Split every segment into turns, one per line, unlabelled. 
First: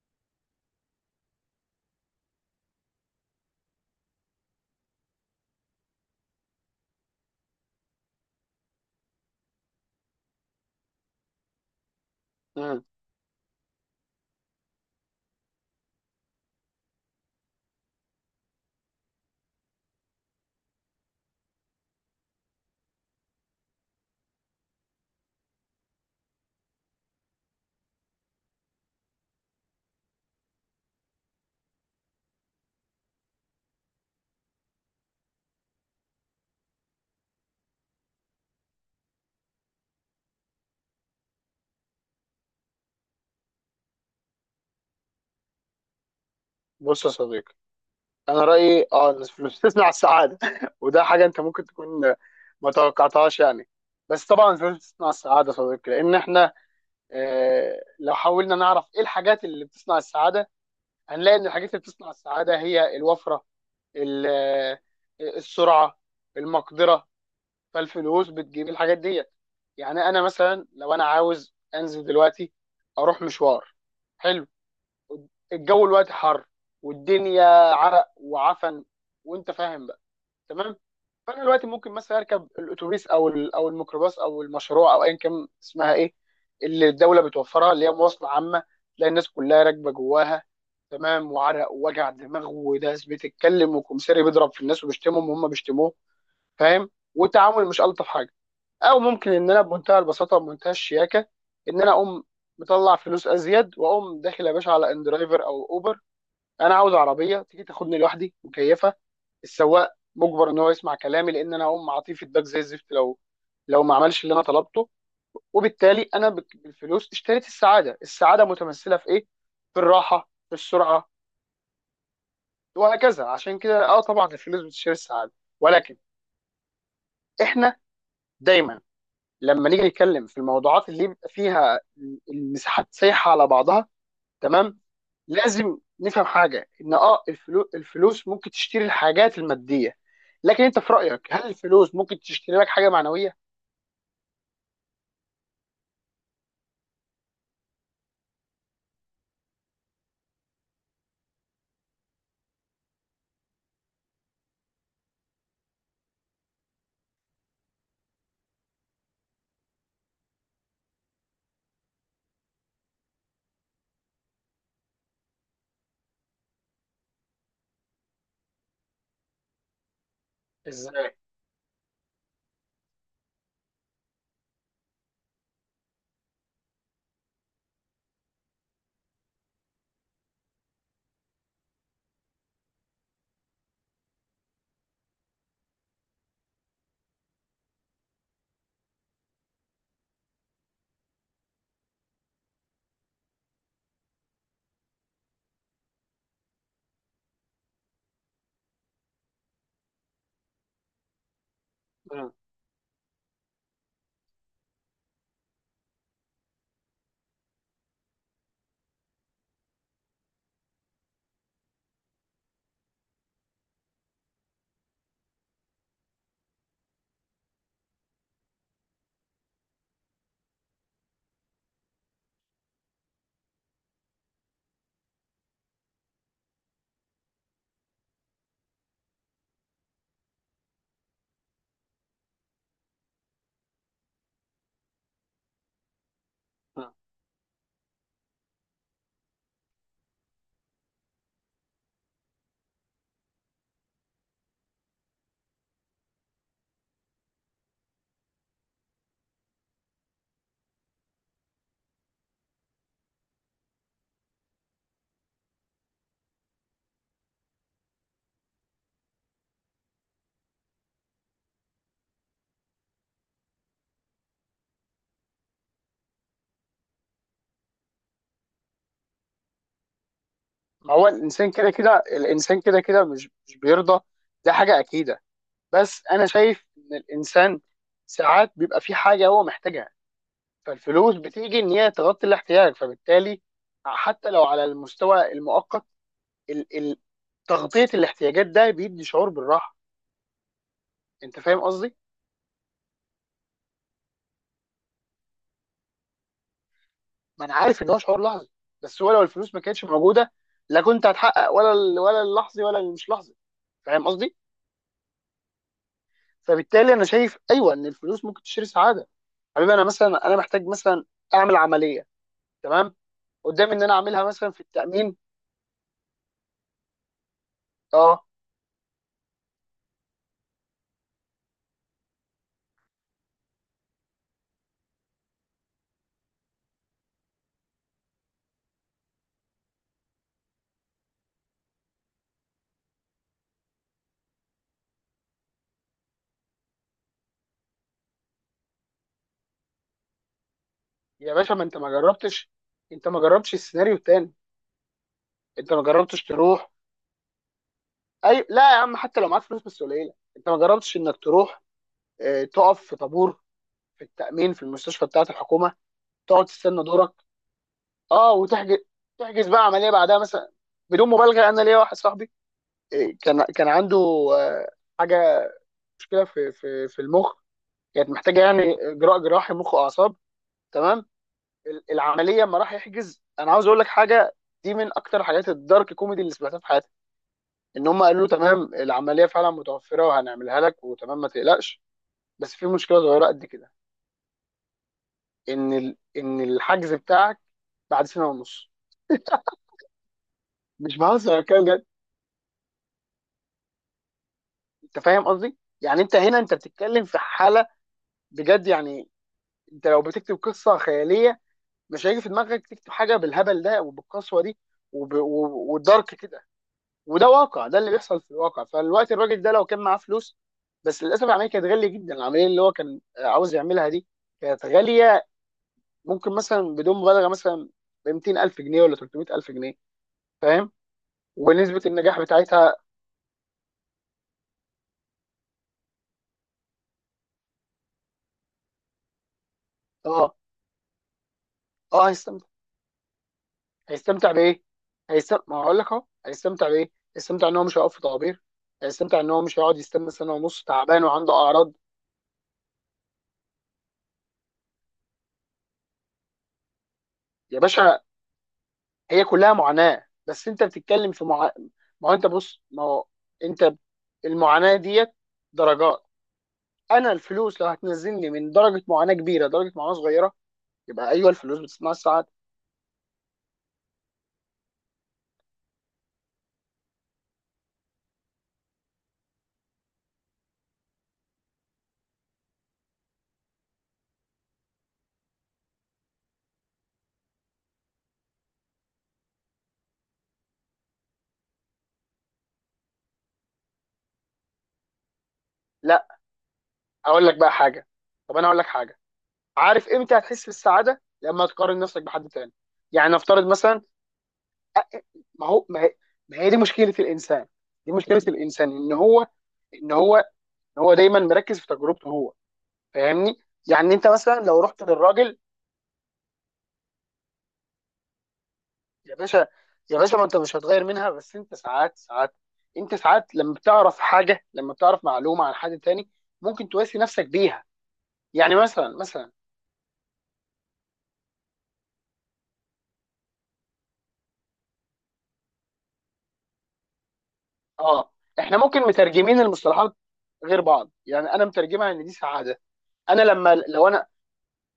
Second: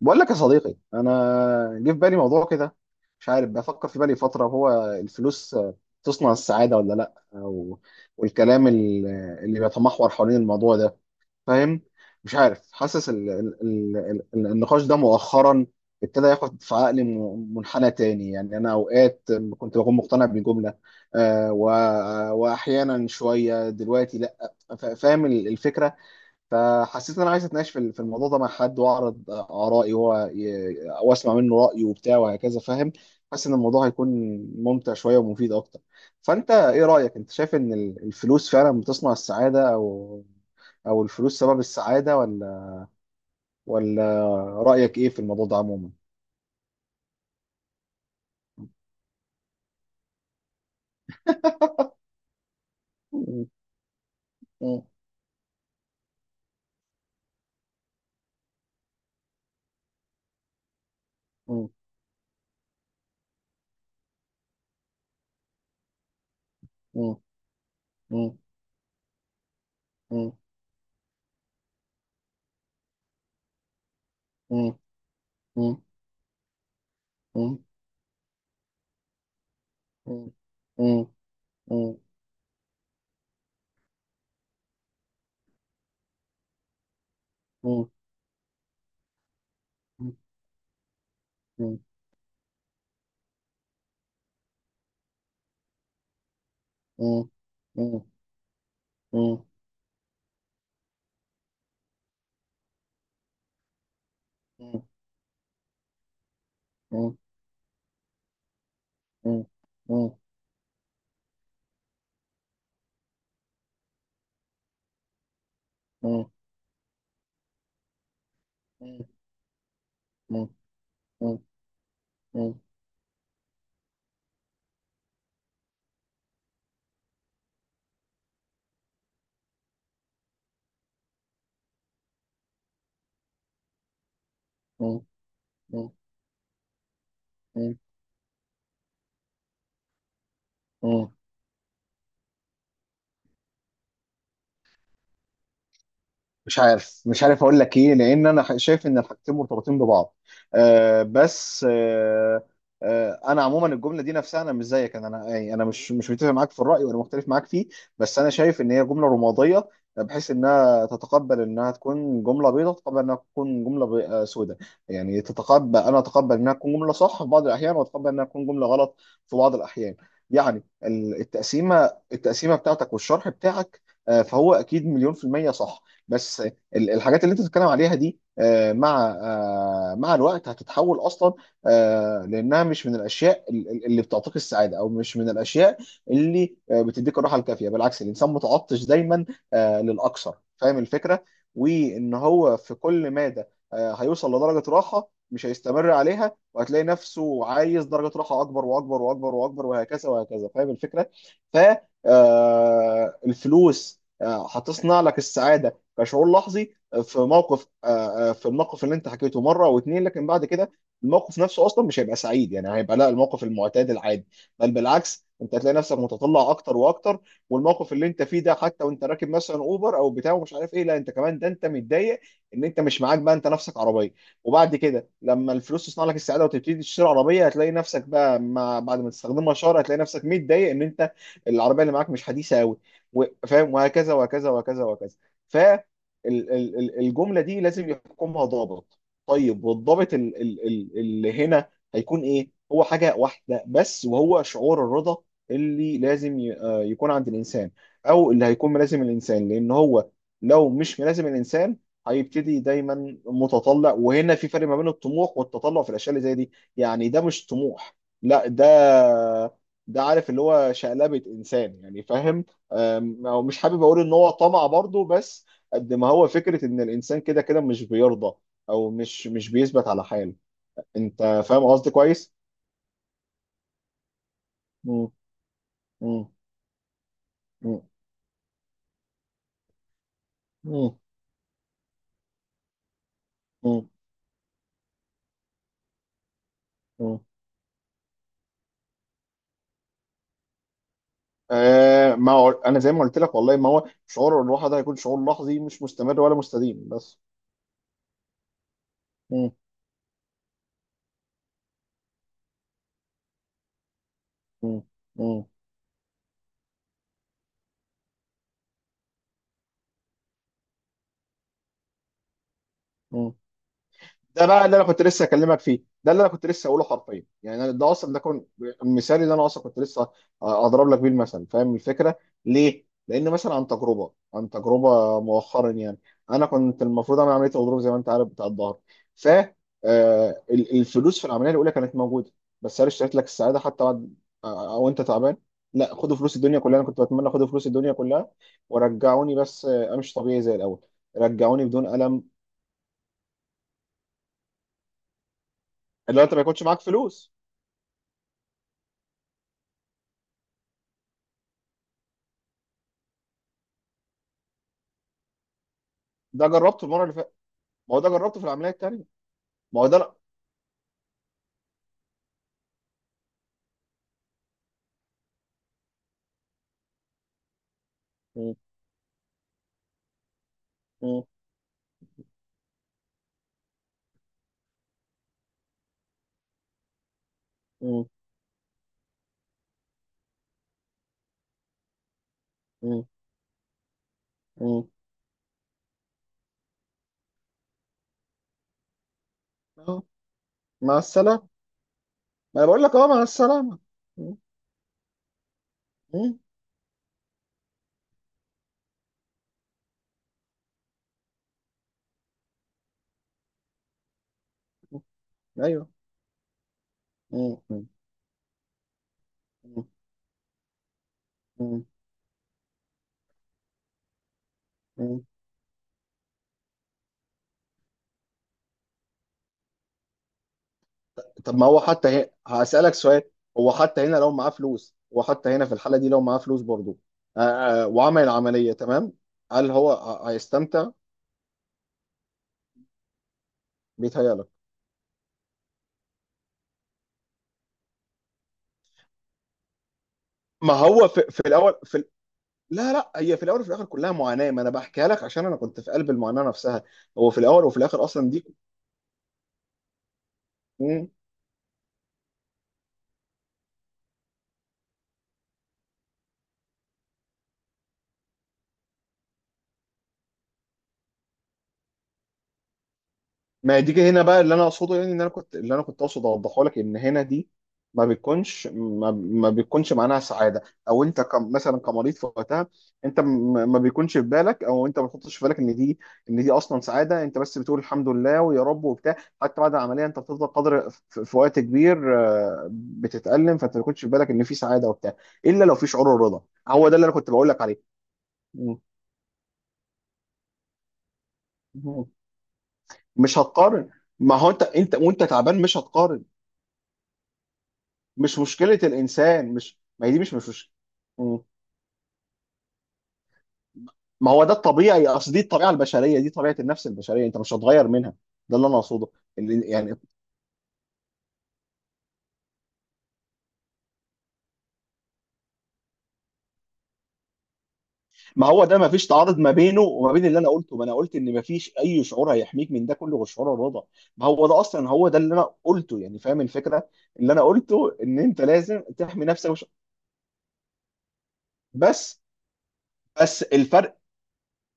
بقول لك يا صديقي، انا جه في بالي موضوع كده. مش عارف، بفكر في بالي فتره هو الفلوس تصنع السعاده ولا لا، أو والكلام اللي بيتمحور حوالين الموضوع ده، فاهم؟ مش عارف
مم.
حاسس ال النقاش ده مؤخرا ابتدى ياخد في عقلي منحنى تاني. يعني انا اوقات كنت بكون مقتنع بجمله، آه، و- واحيانا شويه دلوقتي لا، فاهم الفكره. فحسيت ان انا عايز اتناقش في الموضوع ده مع حد، واعرض ارائي واسمع منه رايه وبتاع وهكذا، فاهم؟ حاسس ان الموضوع هيكون ممتع شويه ومفيد اكتر. فانت ايه رايك؟ انت شايف ان الفلوس فعلا بتصنع السعاده، او الفلوس سبب السعاده، ولا رايك ايه في الموضوع ده عموما؟
بص يا صديقي، انا رايي إن الفلوس تصنع السعاده. وده حاجه انت ممكن تكون ما توقعتهاش
مم.
يعني. بس طبعا الفلوس بتصنع السعاده يا صديقي، لان احنا لو حاولنا نعرف ايه الحاجات اللي بتصنع السعاده، هنلاقي ان
مم.
الحاجات اللي بتصنع السعاده هي الوفره، ال- آه، السرعه، المقدره.
مم.
فالفلوس
مم.
بتجيب الحاجات دي. يعني انا
مم.
مثلا لو انا عاوز انزل دلوقتي اروح مشوار حلو،
مم. مم.
الجو الوقت حر والدنيا
مم.
عرق وعفن وانت فاهم بقى،
مم.
تمام.
مم.
فانا دلوقتي ممكن
مم.
مثلا اركب الاتوبيس او الميكروباص او المشروع او ايا كان اسمها ايه، اللي الدوله بتوفرها، اللي
مم.
هي مواصله عامه. تلاقي الناس كلها راكبه جواها، تمام، وعرق
مم.
ووجع دماغ وناس بتتكلم وكمساري بيضرب في الناس وبيشتمهم وهم بيشتموه، فاهم،
مم.
والتعامل مش الطف حاجه. او
مم.
ممكن
مم.
ان انا بمنتهى البساطه وبمنتهى الشياكه ان انا اقوم مطلع فلوس ازيد واقوم داخل يا باشا
مم.
على ان درايفر او اوبر. انا عاوز
مم.
عربيه تيجي تاخدني لوحدي مكيفه،
مم.
السواق
مم.
مجبر ان هو يسمع كلامي لان انا هقوم اعطيه فيدباك زي الزفت لو ما عملش اللي انا طلبته. وبالتالي
مم.
بالفلوس اشتريت السعاده. السعاده متمثله
مم.
في ايه؟ في الراحه،
مم.
في السرعه،
مم.
وهكذا. عشان كده طبعا الفلوس بتشتري السعاده. ولكن احنا دايما لما نيجي نتكلم في الموضوعات اللي يبقى فيها المساحات سايحه على بعضها، تمام، لازم
مم.
نفهم حاجه، ان
مم.
الفلوس ممكن تشتري الحاجات الماديه، لكن انت في
مم.
رايك هل الفلوس ممكن تشتري لك حاجه معنويه؟
مش عارف اقول لك ايه، لان انا شايف ان الحاجتين مرتبطين ببعض. آه، بس آه. آه، انا عموما الجمله دي نفسها، انا مش زيك، انا يعني انا مش متفق معاك في الراي ولا مختلف معاك فيه. بس انا شايف ان هي جمله رماديه، بحيث انها تتقبل انها تكون جمله بيضاء، تتقبل انها تكون جمله سوداء. يعني انا اتقبل انها تكون جمله صح في بعض الاحيان، واتقبل انها تكون جمله غلط في بعض الاحيان. يعني
ازاي.
التقسيمه بتاعتك والشرح بتاعك، فهو اكيد مليون في المية، صح. بس الحاجات اللي انت بتتكلم عليها دي مع الوقت هتتحول اصلا، لانها مش من الاشياء اللي بتعطيك السعاده، او مش من الاشياء اللي بتديك الراحه الكافيه. بالعكس، الانسان متعطش دايما للاكثر، فاهم الفكره؟ وان هو في كل مادة هيوصل لدرجه راحه مش هيستمر عليها، وهتلاقي نفسه عايز درجه راحه اكبر واكبر واكبر واكبر وهكذا وهكذا، فاهم الفكره؟ ف
مم.
آه، الفلوس هتصنع لك السعاده كشعور لحظي آه، في موقف آه، آه، في الموقف اللي انت حكيته مره او اتنين، لكن بعد كده الموقف نفسه اصلا مش هيبقى سعيد، يعني هيبقى لا، الموقف المعتاد العادي. بل بالعكس، انت هتلاقي نفسك متطلع اكتر واكتر، والموقف اللي انت فيه ده حتى وانت راكب مثلا اوبر او بتاع ومش عارف ايه، لا انت كمان ده انت متضايق ان انت مش معاك بقى انت نفسك عربيه. وبعد كده لما الفلوس تصنع لك السعاده وتبتدي تشتري عربيه، هتلاقي نفسك بقى مع بعد ما تستخدمها شهر هتلاقي نفسك متضايق ان انت العربيه اللي معاك مش حديثه قوي، فاهم؟ وهكذا وهكذا وهكذا وهكذا.
مم.
الجمله دي لازم يحكمها ضابط. طيب، والضابط اللي هنا هيكون ايه؟ هو حاجه واحده بس، وهو شعور الرضا اللي لازم يكون عند الانسان، او اللي هيكون ملازم الانسان، لان هو لو مش ملازم الانسان هيبتدي دايما متطلع. وهنا في فرق ما بين الطموح والتطلع في الاشياء اللي زي دي. يعني ده مش طموح، لا ده، عارف اللي هو شقلبة انسان، يعني فاهم؟ أو مش حابب اقول ان هو طمع برضه، بس قد ما هو فكرة إن الإنسان كده كده مش بيرضى، أو مش بيثبت على حاله.
ما هو
أنت
الانسان
فاهم
كده
قصدي
كده،
كويس؟
الانسان كده كده مش بيرضى، ده حاجه
مم.
اكيده. بس انا
مم.
شايف ان الانسان
مم.
ساعات بيبقى في حاجه هو محتاجها،
مم.
فالفلوس بتيجي ان هي تغطي الاحتياج. فبالتالي
مم.
حتى لو على المستوى المؤقت، ال ال
مم.
تغطيه الاحتياجات ده بيدي شعور بالراحه. انت فاهم قصدي؟
آه، ما هو أنا زي ما قلت لك، والله ما هو شعور الراحة ده هيكون شعور لحظي مش مستمر ولا مستديم، بس.
ما انا عارف ان هو شعور لحظي، بس هو لو
مم.
الفلوس ما كانتش موجوده لا كنت هتحقق ولا ولا اللحظي ولا المش لحظي. فاهم قصدي؟
مم. مم.
فبالتالي انا شايف ايوه ان الفلوس ممكن تشتري سعاده. حبيبي انا مثلا انا محتاج مثلا اعمل عمليه، تمام؟
مم.
قدامي ان انا اعملها
ده
مثلا في
بقى اللي انا كنت
التامين.
لسه اكلمك فيه، ده اللي انا كنت لسه اقوله حرفيا، يعني ده اصلا ده
اه
كان المثال اللي انا اصلا كنت لسه اضرب لك بيه المثل. فاهم الفكره؟ ليه؟ لان مثلا عن تجربه مؤخرا يعني انا كنت المفروض اعمل عمليه غضروف زي ما انت عارف بتاع الظهر. ف الفلوس في العمليه الاولى كانت موجوده، بس هل اشتريت لك السعاده حتى بعد او انت تعبان؟ لا، خدوا فلوس الدنيا كلها، انا كنت بتمنى خدوا فلوس الدنيا كلها ورجعوني بس امشي طبيعي زي الاول،
يا باشا، ما
رجعوني
انت ما
بدون الم.
جربتش، انت ما جربتش السيناريو التاني، انت ما
اللي
جربتش
هو انت ما يكونش
تروح.
معاك فلوس.
اي لا يا عم، حتى لو معاك فلوس بس قليله، انت ما جربتش انك تروح تقف في طابور في التامين في المستشفى بتاعه الحكومه، تقعد
ده
تستنى
جربته المره
دورك،
اللي فاتت، ما هو ده
اه
جربته في العمليه
وتحجز،
التانيه.
تحجز بقى
ما هو
عمليه
ده لا.
بعدها مثلا. بدون مبالغه، انا ليا واحد صاحبي، إيه، كان عنده آه، حاجه، مشكله في المخ، كانت محتاجه
م-
يعني اجراء جراحي مخ واعصاب، تمام.
م-
ال- العمليه لما راح يحجز، انا عاوز اقول لك حاجه دي من اكتر حاجات الدارك كوميدي اللي سمعتها في حياتي. ان هم
م-
قالوا له تمام العمليه فعلا متوفره وهنعملها لك وتمام ما تقلقش، بس في مشكله
م-
صغيره قد كده،
م-
ان ان الحجز بتاعك بعد سنه ونص.
م.
مش
مع
بهزر، انا
السلامه،
بتكلم بجد.
ما انا بقول لك، اه مع السلامه. م-
انت فاهم قصدي، يعني انت هنا
م-
انت بتتكلم في حاله بجد يعني، انت لو بتكتب قصه خياليه مش هيجي في دماغك تكتب حاجه بالهبل ده وبالقسوه دي
م. ايوه.
والدارك كده. وده
م-
واقع، ده
م-
اللي بيحصل في الواقع. فالوقت الراجل ده لو كان
م-
معاه فلوس، بس للاسف العمليه كانت
م-
غاليه جدا، العمليه اللي هو كان عاوز يعملها دي كانت
م.
غاليه. ممكن مثلا بدون مبالغه مثلا ب 200000 جنيه ولا 300000 جنيه، فاهم،
طب ما هو
ونسبه
حتى
النجاح بتاعتها.
هسالك سؤال. هو حتى هنا في الحاله دي لو معاه فلوس برضه وعمل العمليه تمام، هل هو
اه
هيستمتع؟
اه، هيستمتع
بيتهيألك.
بايه؟ هيستمتع ما هقول لك اهو هيستمتع بايه؟ هيستمتع ان هو مش هيقف في طوابير، هيستمتع ان هو مش هيقعد يستنى سنه ونص
ما
تعبان
هو في,
وعنده
في
اعراض.
الاول في، لا لا، هي في الاول وفي الاخر كلها معاناه، ما انا بحكيها لك عشان انا كنت في قلب المعاناه نفسها، هو في
يا
الاول وفي
باشا،
الاخر اصلا.
هي كلها معاناه، بس انت
دي.
بتتكلم في مع... ما هو انت بص، ما هو انت المعاناه ديت درجات. انا الفلوس لو هتنزلني من درجه معاناه كبيره درجه معاناه صغيره، يبقى ايوه الفلوس بتصنع السعاده.
ما دي كده هنا بقى اللي انا اقصده، يعني ان انا كنت اللي انا كنت اقصد اوضحه لك ان هنا دي ما بتكونش معناها سعاده، او انت مثلا كمريض في وقتها، انت ما بيكونش في بالك، او انت ما بتحطش في بالك ان دي، ان دي اصلا سعاده. انت بس بتقول الحمد لله ويا رب وبتاع. حتى بعد العمليه انت بتفضل قدر في وقت كبير بتتالم، فانت ما بيكونش في بالك ان في سعاده وبتاع، الا لو في شعور
لا،
الرضا. هو ده اللي انا
اقول
كنت
لك
بقول
بقى
لك عليه.
حاجه، طب انا اقول لك
م-
حاجه، عارف امتى هتحس بالسعاده؟ لما تقارن نفسك
م-
بحد تاني. يعني
مش
نفترض مثلا،
هتقارن، ما هو انت وانت
ما
تعبان
هو
مش
ما هي
هتقارن.
ما هي دي مشكله الانسان، دي مشكله
مش
الانسان
مشكله الانسان مش،
ان
ما هي
هو
دي
ان هو دايما
مم.
مركز في تجربته هو، فاهمني. يعني انت
ما
مثلا
هو ده
لو رحت
الطبيعي، اصل
للراجل.
دي الطبيعه البشريه، دي طبيعه النفس البشريه، انت مش هتغير منها. ده اللي انا اقصده.
يا باشا،
يعني،
يا باشا، ما انت مش هتغير منها، بس انت ساعات ساعات، انت ساعات لما بتعرف حاجه، لما بتعرف معلومه عن حد تاني ممكن تواسي نفسك بيها.
ما
يعني
هو ده ما
مثلا
فيش
مثلا،
تعارض ما بينه وما بين اللي انا قلته، ما انا قلت ان ما فيش اي شعور هيحميك من ده كله غير شعور الرضا. ما هو ده اصلا هو ده اللي انا قلته، يعني فاهم الفكره؟ اللي انا قلته
اه
ان انت
احنا ممكن
لازم تحمي
مترجمين
نفسك
المصطلحات غير بعض، يعني انا مترجمها ان دي
بس.
سعاده. انا لما
الفرق،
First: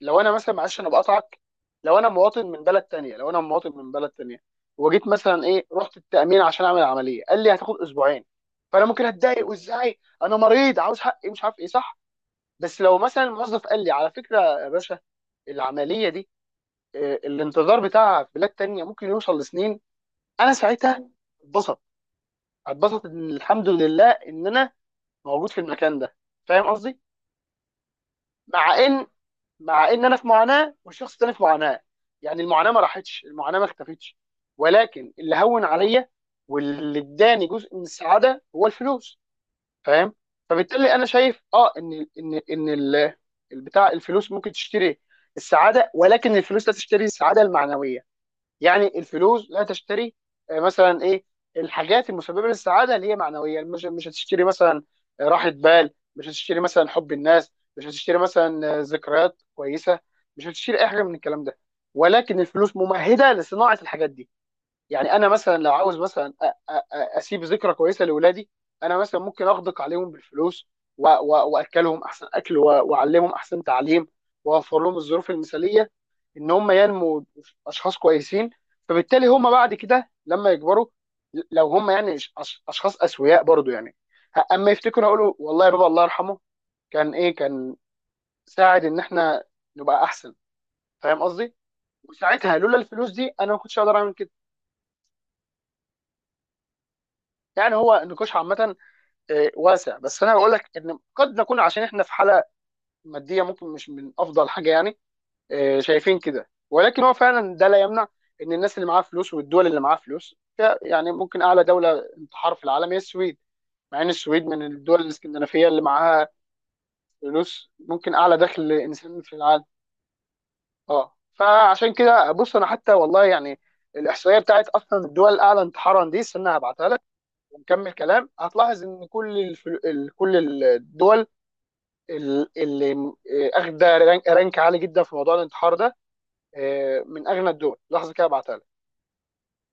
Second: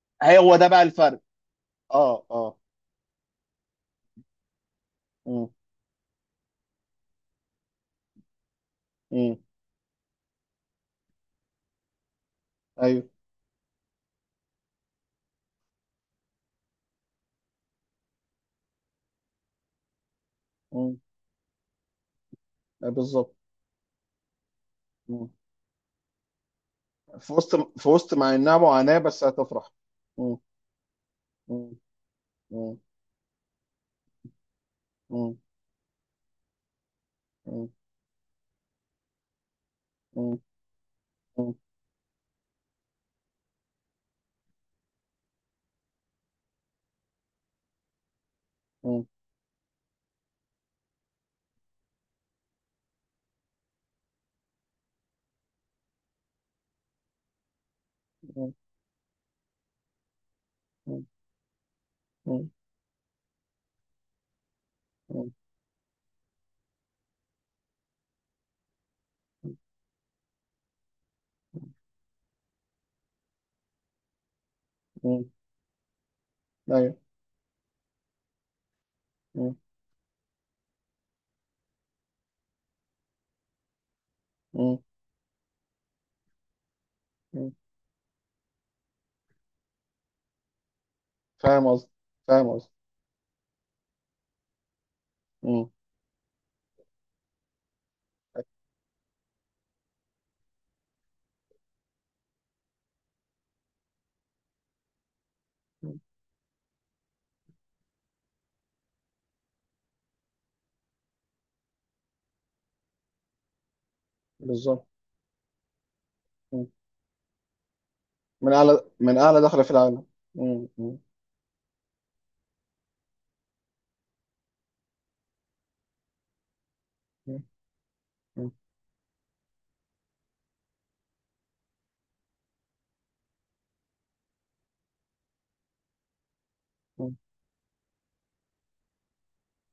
لو انا مثلا
هو ده
معلش
بقى
انا
الفرق.
بقطعك، لو انا
اه،
مواطن
اه.
من بلد تانية، لو انا مواطن من بلد تانية وجيت مثلا
امم
ايه رحت التأمين عشان اعمل عملية قال لي هتاخد اسبوعين، فانا ممكن
امم
اتضايق وازاي انا مريض عاوز حقي مش عارف ايه صح. بس لو
ايوه.
مثلا الموظف قال لي على فكرة يا باشا العملية دي الانتظار بتاعها في بلاد تانية ممكن يوصل لسنين، انا
امم
ساعتها اتبسط، اتبسط ان
بالظبط.
الحمد لله ان انا موجود في المكان ده، فاهم قصدي.
في وسط مع انها
مع
معاناة
ان
بس هتفرح.
مع ان انا في
مم.
معاناه والشخص الثاني في
مم.
معاناه، يعني المعاناه
مم.
ما راحتش المعاناه ما اختفتش، ولكن اللي
مم.
هون عليا واللي اداني
مم.
جزء من السعاده هو الفلوس. فاهم.
مم.
فبالتالي انا شايف البتاع الفلوس ممكن تشتري السعاده، ولكن الفلوس لا تشتري السعاده المعنويه.
مم.
يعني
مم.
الفلوس لا تشتري مثلا ايه، الحاجات المسببه للسعاده اللي هي معنويه مش هتشتري مثلا راحه بال، مش هتشتري مثلا حب الناس، مش هتشتري
مم.
مثلا ذكريات كويسه، مش هتشتري اي حاجه من الكلام ده. ولكن
مم.
الفلوس ممهده لصناعه الحاجات دي. يعني انا
مم.
مثلا لو عاوز مثلا اسيب ذكرى كويسه لاولادي، انا مثلا ممكن
مم.
اغدق عليهم بالفلوس و- و- واكلهم احسن اكل واعلمهم احسن تعليم، واوفر لهم
مم.
الظروف المثاليه ان هم
ايوه.
ينموا اشخاص كويسين. فبالتالي هم
مم.
بعد كده لما يكبروا، لو هم يعني اشخاص اسوياء برضو يعني، اما
مم.
يفتكروا يقولوا والله يا بابا الله يرحمه كان ايه،
مم.
كان ساعد ان احنا نبقى احسن، فاهم قصدي.
فاهم قصدي، فاهم
وساعتها
قصدي.
لولا الفلوس دي انا ما كنتش اقدر اعمل كده.
مم.
يعني هو النقاش عامه واسع، بس انا بقول لك ان قد نكون عشان احنا في حاله ماديه ممكن مش من افضل حاجه يعني
مم.
شايفين كده، ولكن هو فعلا ده لا يمنع ان الناس اللي معاها فلوس والدول اللي معاها فلوس يعني ممكن اعلى دوله انتحار في العالم هي السويد، مع ان السويد من
بالظبط.
الدول الاسكندنافيه اللي معاها
مم.
فلوس ممكن اعلى
من
دخل
اعلى من
انسان في
اعلى دخلة
العالم.
في العالم. مم. مم.
اه فعشان كده بص، انا حتى والله يعني الاحصائيه بتاعت اصلا الدول الاعلى انتحارا دي استنى هبعتها لك ونكمل كلام.
مم.
هتلاحظ ان كل الدول اللي اخده رانك عالي جدا في موضوع الانتحار ده، من
مم.
اغنى الدول، لحظه كده هبعتها لك.